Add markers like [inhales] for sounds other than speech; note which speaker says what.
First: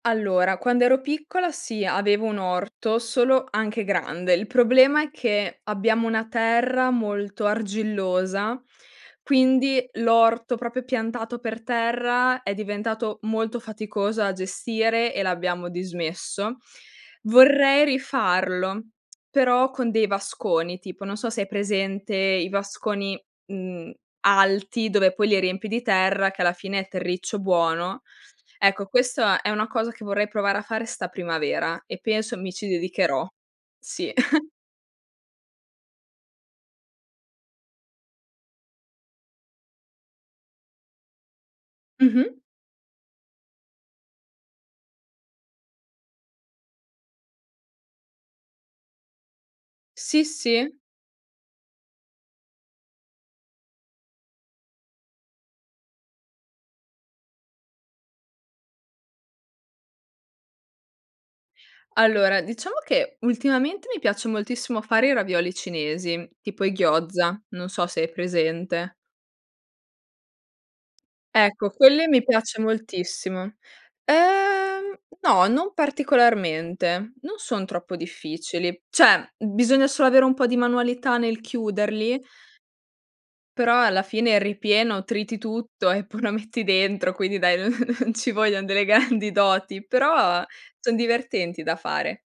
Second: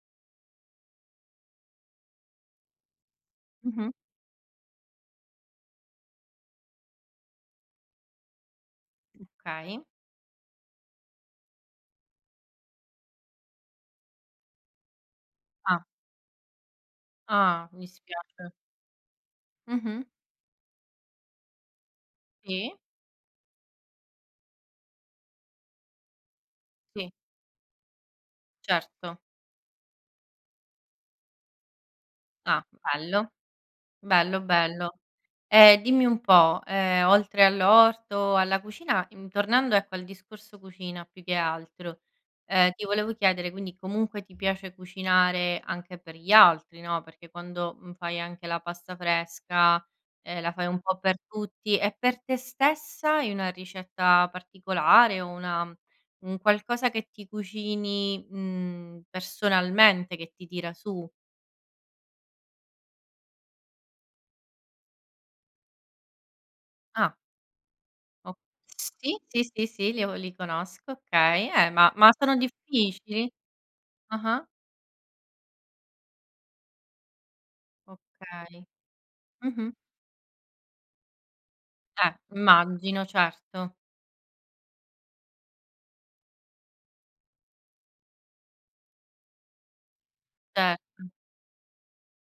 Speaker 1: Allora, quando ero piccola sì, avevo un orto, solo anche
Speaker 2: Mh-mh.
Speaker 1: grande, il problema è che abbiamo una terra molto argillosa,
Speaker 2: Okay.
Speaker 1: quindi [breath] l'orto proprio piantato per terra è diventato molto faticoso a gestire e l'abbiamo
Speaker 2: Ah.
Speaker 1: dismesso. [inhales]
Speaker 2: Ah,
Speaker 1: Vorrei
Speaker 2: mi spiace.
Speaker 1: rifarlo, [clicks tongue] però con
Speaker 2: Mh-mh.
Speaker 1: dei vasconi, tipo, non so se hai presente i
Speaker 2: Sì.
Speaker 1: vasconi, uhm, alti dove poi li riempi di terra, che alla fine è
Speaker 2: Sì.
Speaker 1: terriccio buono. Ecco,
Speaker 2: Certo.
Speaker 1: questa è una cosa che vorrei provare a fare 'sta primavera e penso mi
Speaker 2: Ah.
Speaker 1: ci dedicherò.
Speaker 2: Bello.
Speaker 1: Sì.
Speaker 2: Bello,
Speaker 1: [chuckles]
Speaker 2: bello. Ehm, dimmi un po', ehm, oltre all'orto, alla cucina, in tornando ecco al discorso cucina più che altro,
Speaker 1: Mh-mh.
Speaker 2: ehm, ti volevo chiedere quindi comunque ti piace cucinare anche per gli altri, no, perché quando, mhmm, fai anche la pasta fresca,
Speaker 1: Sì
Speaker 2: ehm, la fai
Speaker 1: sì.
Speaker 2: un po' per tutti. E per te stessa, hai una ricetta particolare o una un qualcosa che ti cucini, uhm, personalmente, che ti tira su?
Speaker 1: Allora, diciamo che ultimamente mi piace moltissimo fare i ravioli cinesi, tipo i
Speaker 2: Ah.
Speaker 1: gyoza, non so se hai
Speaker 2: O
Speaker 1: presente.
Speaker 2: sì, sì, sì, sì, li avo li conosco. Okay,
Speaker 1: Ecco,
Speaker 2: eh ma
Speaker 1: quelle
Speaker 2: ma
Speaker 1: mi
Speaker 2: sono
Speaker 1: piace
Speaker 2: difficili?
Speaker 1: moltissimo.
Speaker 2: Ah-ah.
Speaker 1: Ehm, no, non particolarmente, non son troppo
Speaker 2: Okay.
Speaker 1: difficili. Cioè,
Speaker 2: Mh-mh.
Speaker 1: bisogna solo avere un po' di manualità nel
Speaker 2: Eh,
Speaker 1: chiuderli
Speaker 2: immagino, certo.
Speaker 1: però alla fine il ripieno, triti tutto e poi lo metti dentro, quindi dai, non [chuckles] non ci voglion delle grandi doti, però [breath] son
Speaker 2: Certo.
Speaker 1: divertenti da fare.